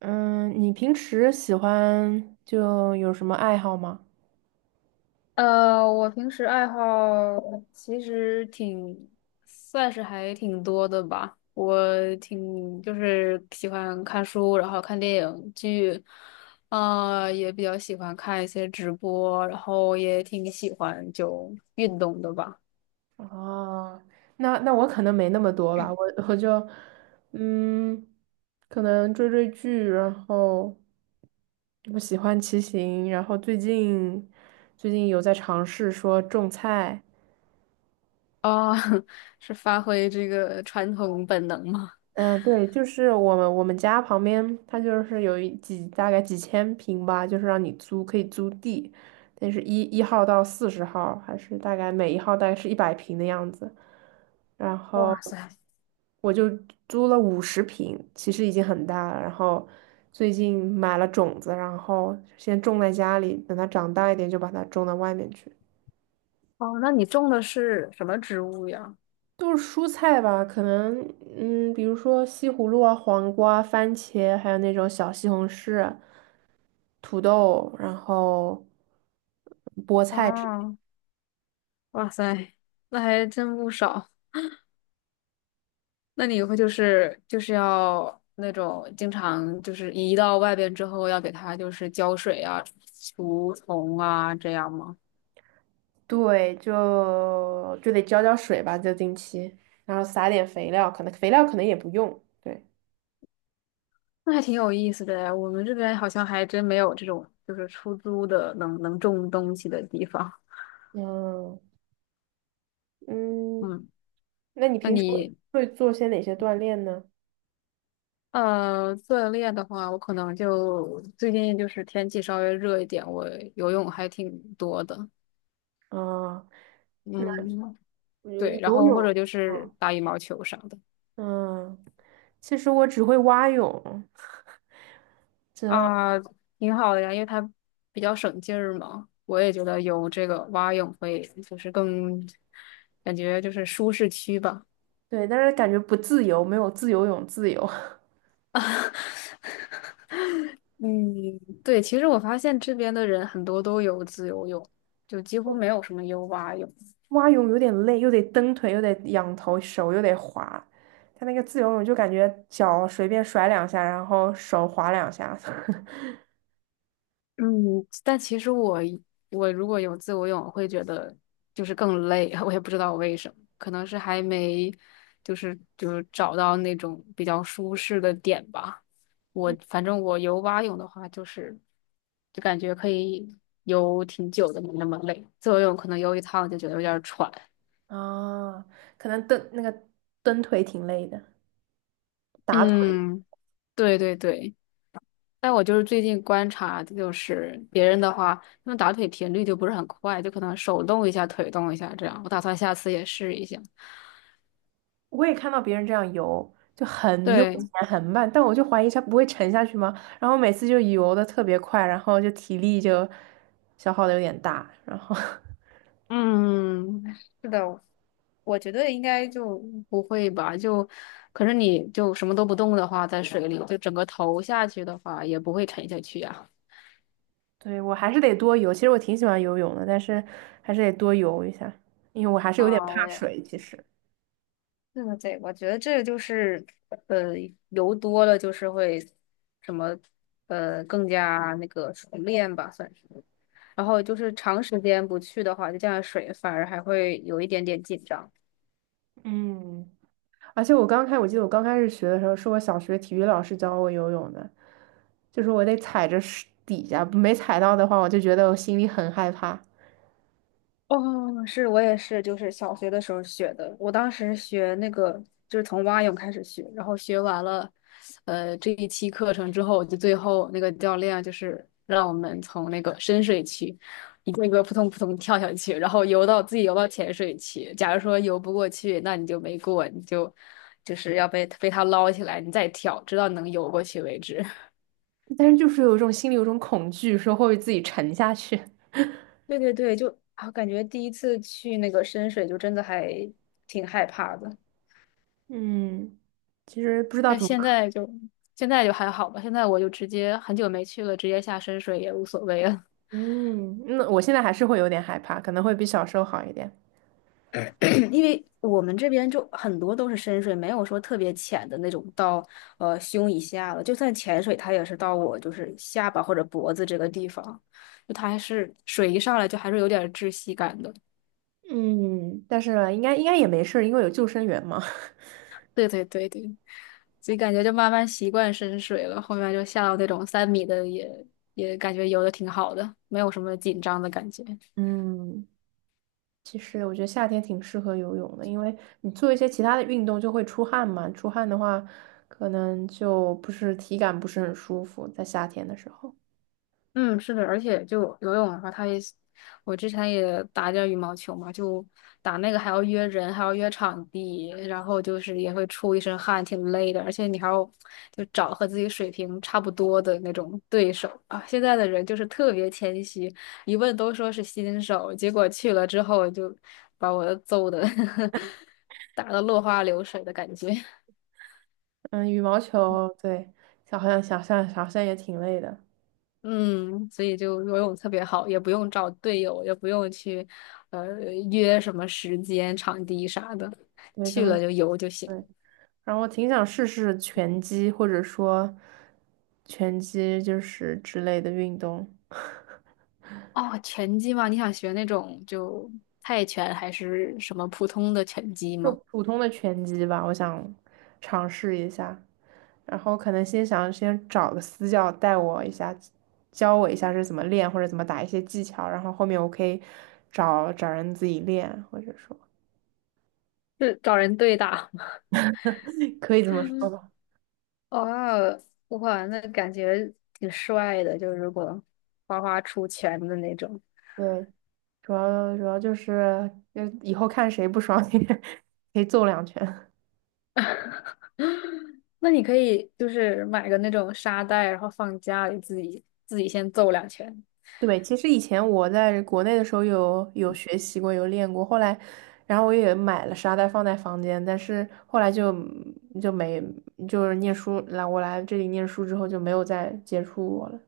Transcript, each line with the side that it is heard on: right: 嗯，你平时喜欢就有什么爱好吗？
left: 我平时爱好其实挺，算是还挺多的吧。我挺就是喜欢看书，然后看电影剧，啊，也比较喜欢看一些直播，然后也挺喜欢运动的吧。
right: 哦，那我可能没那么多吧，我就嗯，可能追追剧，然后我喜欢骑行，然后最近有在尝试说种菜。
left: 啊、是发挥这个传统本能吗？
right: 对，就是我们家旁边，它就是有几大概几千平吧，就是让你租，可以租地，但是1号到40号，还是大概每一号大概是100平的样子。然后
left: 哇塞。
right: 我就租了50平，其实已经很大了。然后最近买了种子，然后先种在家里，等它长大一点就把它种到外面去。
left: 哦，那你种的是什么植物呀？
right: 都是蔬菜吧，可能比如说西葫芦啊、黄瓜啊、番茄，还有那种小西红柿、土豆，然后菠菜之类的。
left: 哦，哇塞，那还真不少。那你以后就是要那种经常移到外边之后要给它浇水啊、除虫啊这样吗？
right: 对，就得浇浇水吧，就定期，然后撒点肥料，可能肥料可能也不用。对。
left: 那还挺有意思的呀，我们这边好像还真没有这种出租的能种东西的地方。
right: 嗯嗯，
left: 嗯，
right: 那你
left: 那
right: 平时
left: 你
right: 会做些哪些锻炼呢？
left: 锻炼的话，我可能就最近天气稍微热一点，我游泳还挺多的。
right: 啊，
left: 嗯，
right: 游
left: 对，然
right: 游
left: 后或者
right: 泳。
left: 就
right: 嗯
left: 是打羽毛球啥的。
right: 嗯，其实我只会蛙泳，这。
left: 啊，挺好的呀，因为它比较省劲儿嘛。我也觉得游这个蛙泳会，就是更感觉就是舒适区吧。
right: 对，但是感觉不自由，没有自由泳自由。
left: 嗯，对，其实我发现这边的人很多都有自由泳，就几乎没有什么游蛙泳。
right: 蛙泳有点累，又得蹬腿，又得仰头，手又得滑。他那个自由泳就感觉脚随便甩两下，然后手滑两下。
left: 嗯，但其实如果有自由泳，我会觉得就是更累，我也不知道为什么，可能是还没就是找到那种比较舒适的点吧。我
right: 嗯，
left: 反正我游蛙泳的话，就感觉可以游挺久的，没那么累。自由泳可能游一趟就觉得有点儿喘。
right: 啊，可能蹬那个蹬腿挺累的，打腿。
left: 嗯，对对对。但我就是最近观察，就是别人的话，他们打腿频率就不是很快，就可能手动一下，腿动一下这样。我打算下次也试一下。
right: 我也看到别人这样游，就很悠
left: 对，
right: 闲很慢，但我就怀疑他不会沉下去吗？然后每次就游的特别快，然后就体力就消耗的有点大，然后
left: 嗯，是的，我觉得应该就不会吧，就，可是你就什么都不动的话，在水里，就整个头下去的话，也不会沉下去呀。
right: 对，我还是得多游。其实我挺喜欢游泳的，但是还是得多游一下，因为我还是有点怕
left: 啊，我也
right: 水。其实，
left: 对对对，我觉得这个就是，呃，游多了就是会什么，更加那个熟练吧，算是。然后就是长时间不去的话，就这样水反而还会有一点点紧张。
right: 嗯，而且我记得我刚开始学的时候，是我小学体育老师教我游泳的，就是我得踩着水底下，没踩到的话，我就觉得我心里很害怕。
left: 哦，是我也是，就是小学的时候学的。我当时学那个就是从蛙泳开始学，然后学完了，这一期课程之后，就最后那个教练就是让我们从那个深水区一个一个扑通扑通跳下去，然后游到浅水区。假如说游不过去，那你就没过，你就就是要被他捞起来，你再跳，直到能游过去为止。
right: 但是就是有一种心里有一种恐惧，说会不会自己沉下去。
left: 对对对，就啊，感觉第一次去那个深水就真的还挺害怕的，
right: 嗯，其实不知道
left: 但
right: 怎么
left: 现
right: 克。
left: 在就现在就还好吧。现在我就直接很久没去了，直接下深水也无所谓了。
right: 嗯，那我现在还是会有点害怕，可能会比小时候好一点。
left: 因为我们这边就很多都是深水，没有说特别浅的那种到胸以下了，就算潜水，它也是到我就是下巴或者脖子这个地方，就它还是水一上来就还是有点窒息感的。
right: 嗯，但是应该也没事儿，因为有救生员嘛。
left: 对对对对，所以感觉就慢慢习惯深水了，后面就下到那种三米的也感觉游的挺好的，没有什么紧张的感觉。
right: 嗯，其实我觉得夏天挺适合游泳的，因为你做一些其他的运动就会出汗嘛，出汗的话，可能就不是体感不是很舒服，在夏天的时候。
left: 嗯，是的，而且就游泳的话，它也是我之前也打点儿羽毛球嘛，就打那个还要约人，还要约场地，然后就是也会出一身汗，挺累的，而且你还要就找和自己水平差不多的那种对手啊。现在的人就是特别谦虚，一问都说是新手，结果去了之后就把我揍的 打的落花流水的感觉。
right: 嗯，羽毛球，对，好像想象好像也挺累的。
left: 嗯，所以就游泳特别好，也不用找队友，也不用去呃约什么时间、场地啥的，
right: 对，可
left: 去
right: 能
left: 了就游就行。
right: 对。然后我挺想试试拳击，或者说拳击就是之类的运动。
left: 哦，拳击吗？你想学那种就泰拳还是什么普通的拳击
right: 就
left: 吗？
right: 普通的拳击吧，我想尝试一下，然后可能先想先找个私教带我一下，教我一下是怎么练或者怎么打一些技巧，然后后面我可以找找人自己练，或者说
left: 是找人对打。
right: 可以这么说 吧。
left: 哦，哇，那感觉挺帅的，就是如果花花出拳的那种。
right: 对，主要就是就以后看谁不爽 可以揍两拳。
left: 那你可以就是买个那种沙袋，然后放家里自己先揍两拳。
right: 对，其实以前我在国内的时候有学习过，有练过，后来，然后我也买了沙袋放在房间，但是后来就没念书来我来这里念书之后就没有再接触过了。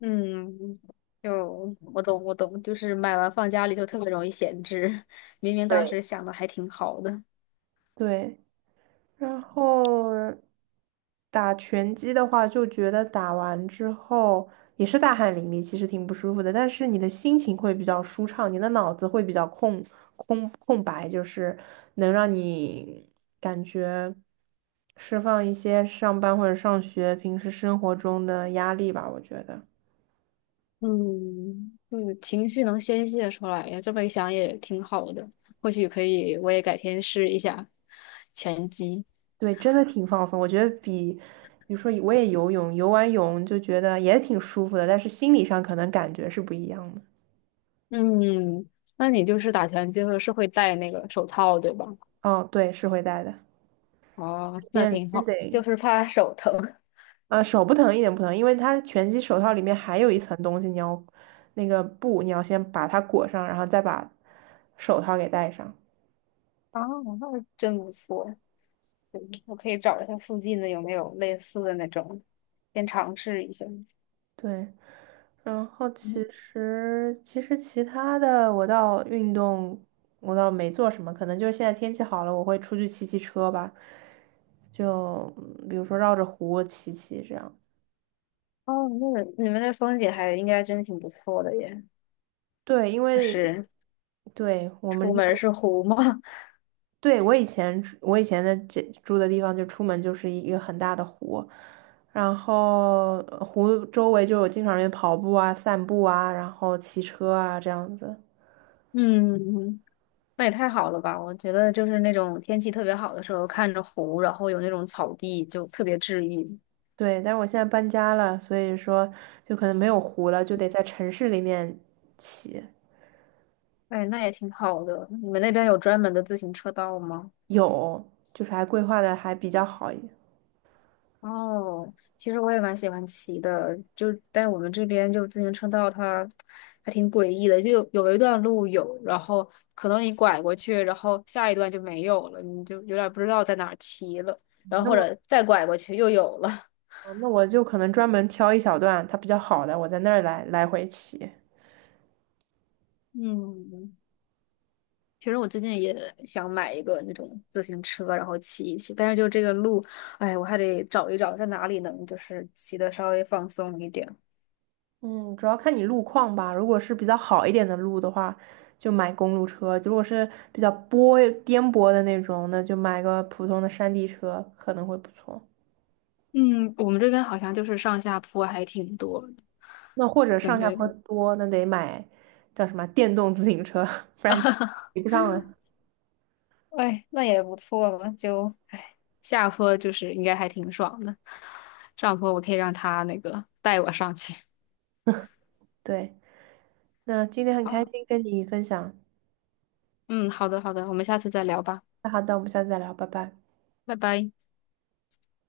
left: 嗯，就我懂，我懂，就是买完放家里就特别容易闲置，明明当
right: 对。
left: 时想的还挺好的。
right: 对。然后打拳击的话，就觉得打完之后也是大汗淋漓，其实挺不舒服的，但是你的心情会比较舒畅，你的脑子会比较空白，就是能让你感觉释放一些上班或者上学平时生活中的压力吧，我觉得。
left: 嗯，就是情绪能宣泄出来呀，这么一想也挺好的。或许可以，我也改天试一下拳击。
right: 对，真的挺放松。我觉得比，比如说我也游泳，游完泳就觉得也挺舒服的，但是心理上可能感觉是不一样的。
left: 嗯，那你就是打拳就是是会戴那个手套，对吧？
right: 哦，对，是会带的。
left: 哦，那
right: 天
left: 挺
right: 真得，
left: 好，就是怕手疼。
right: 手不疼一点不疼，因为它拳击手套里面还有一层东西，你要那个布，你要先把它裹上，然后再把手套给戴上。
left: 啊，那真不错。对，我可以找一下附近的有没有类似的那种，先尝试一下。
right: 对，然后其
left: 嗯，
right: 实其实其他的我倒没做什么，可能就是现在天气好了，我会出去骑骑车吧，就比如说绕着湖骑骑这样。
left: 哦，那个你们那风景还应该真的挺不错的耶，
right: 对，因为
left: 是
right: 对我
left: 出
right: 们
left: 门儿
right: 这。
left: 是湖嘛。
right: 对，我以前的住的地方，就出门就是一个很大的湖，然后湖周围就有经常人跑步啊、散步啊，然后骑车啊这样子。
left: 嗯，那也太好了吧！我觉得就是那种天气特别好的时候，看着湖，然后有那种草地，就特别治愈。
right: 对，但是我现在搬家了，所以说就可能没有湖了，就得在城市里面骑。
left: 哎，那也挺好的。你们那边有专门的自行车道吗？
right: 有，就是还规划的还比较好一点。
left: 哦，其实我也蛮喜欢骑的，就但是我们这边就自行车道它还挺诡异的，就有一段路有，然后可能你拐过去，然后下一段就没有了，你就有点不知道在哪儿骑了，然后
right: 那
left: 或
right: 我
left: 者再拐过去又有了。
right: 那我就可能专门挑一小段它比较好的，我在那儿来来回骑。
left: 嗯，其实我最近也想买一个那种自行车，然后骑一骑，但是就这个路，哎，我还得找一找在哪里能就是骑的稍微放松一点。
right: 嗯，主要看你路况吧。如果是比较好一点的路的话，就买公路车；如果是比较颠簸的那种，那就买个普通的山地车可能会不错。
left: 嗯，我们这边好像就是上下坡还挺多的
right: 那或者
left: 感
right: 上下
left: 觉。
right: 坡多，那得买叫什么电动自行车，不然骑 不上了。
left: 哎，那也不错嘛，就哎，下坡就是应该还挺爽的，上坡我可以让他那个带我上去。
right: 对，那今天很开
left: 啊，
right: 心跟你分享。
left: 嗯，好的好的，我们下次再聊吧，
right: 那好的，我们下次再聊，拜拜。
left: 拜拜。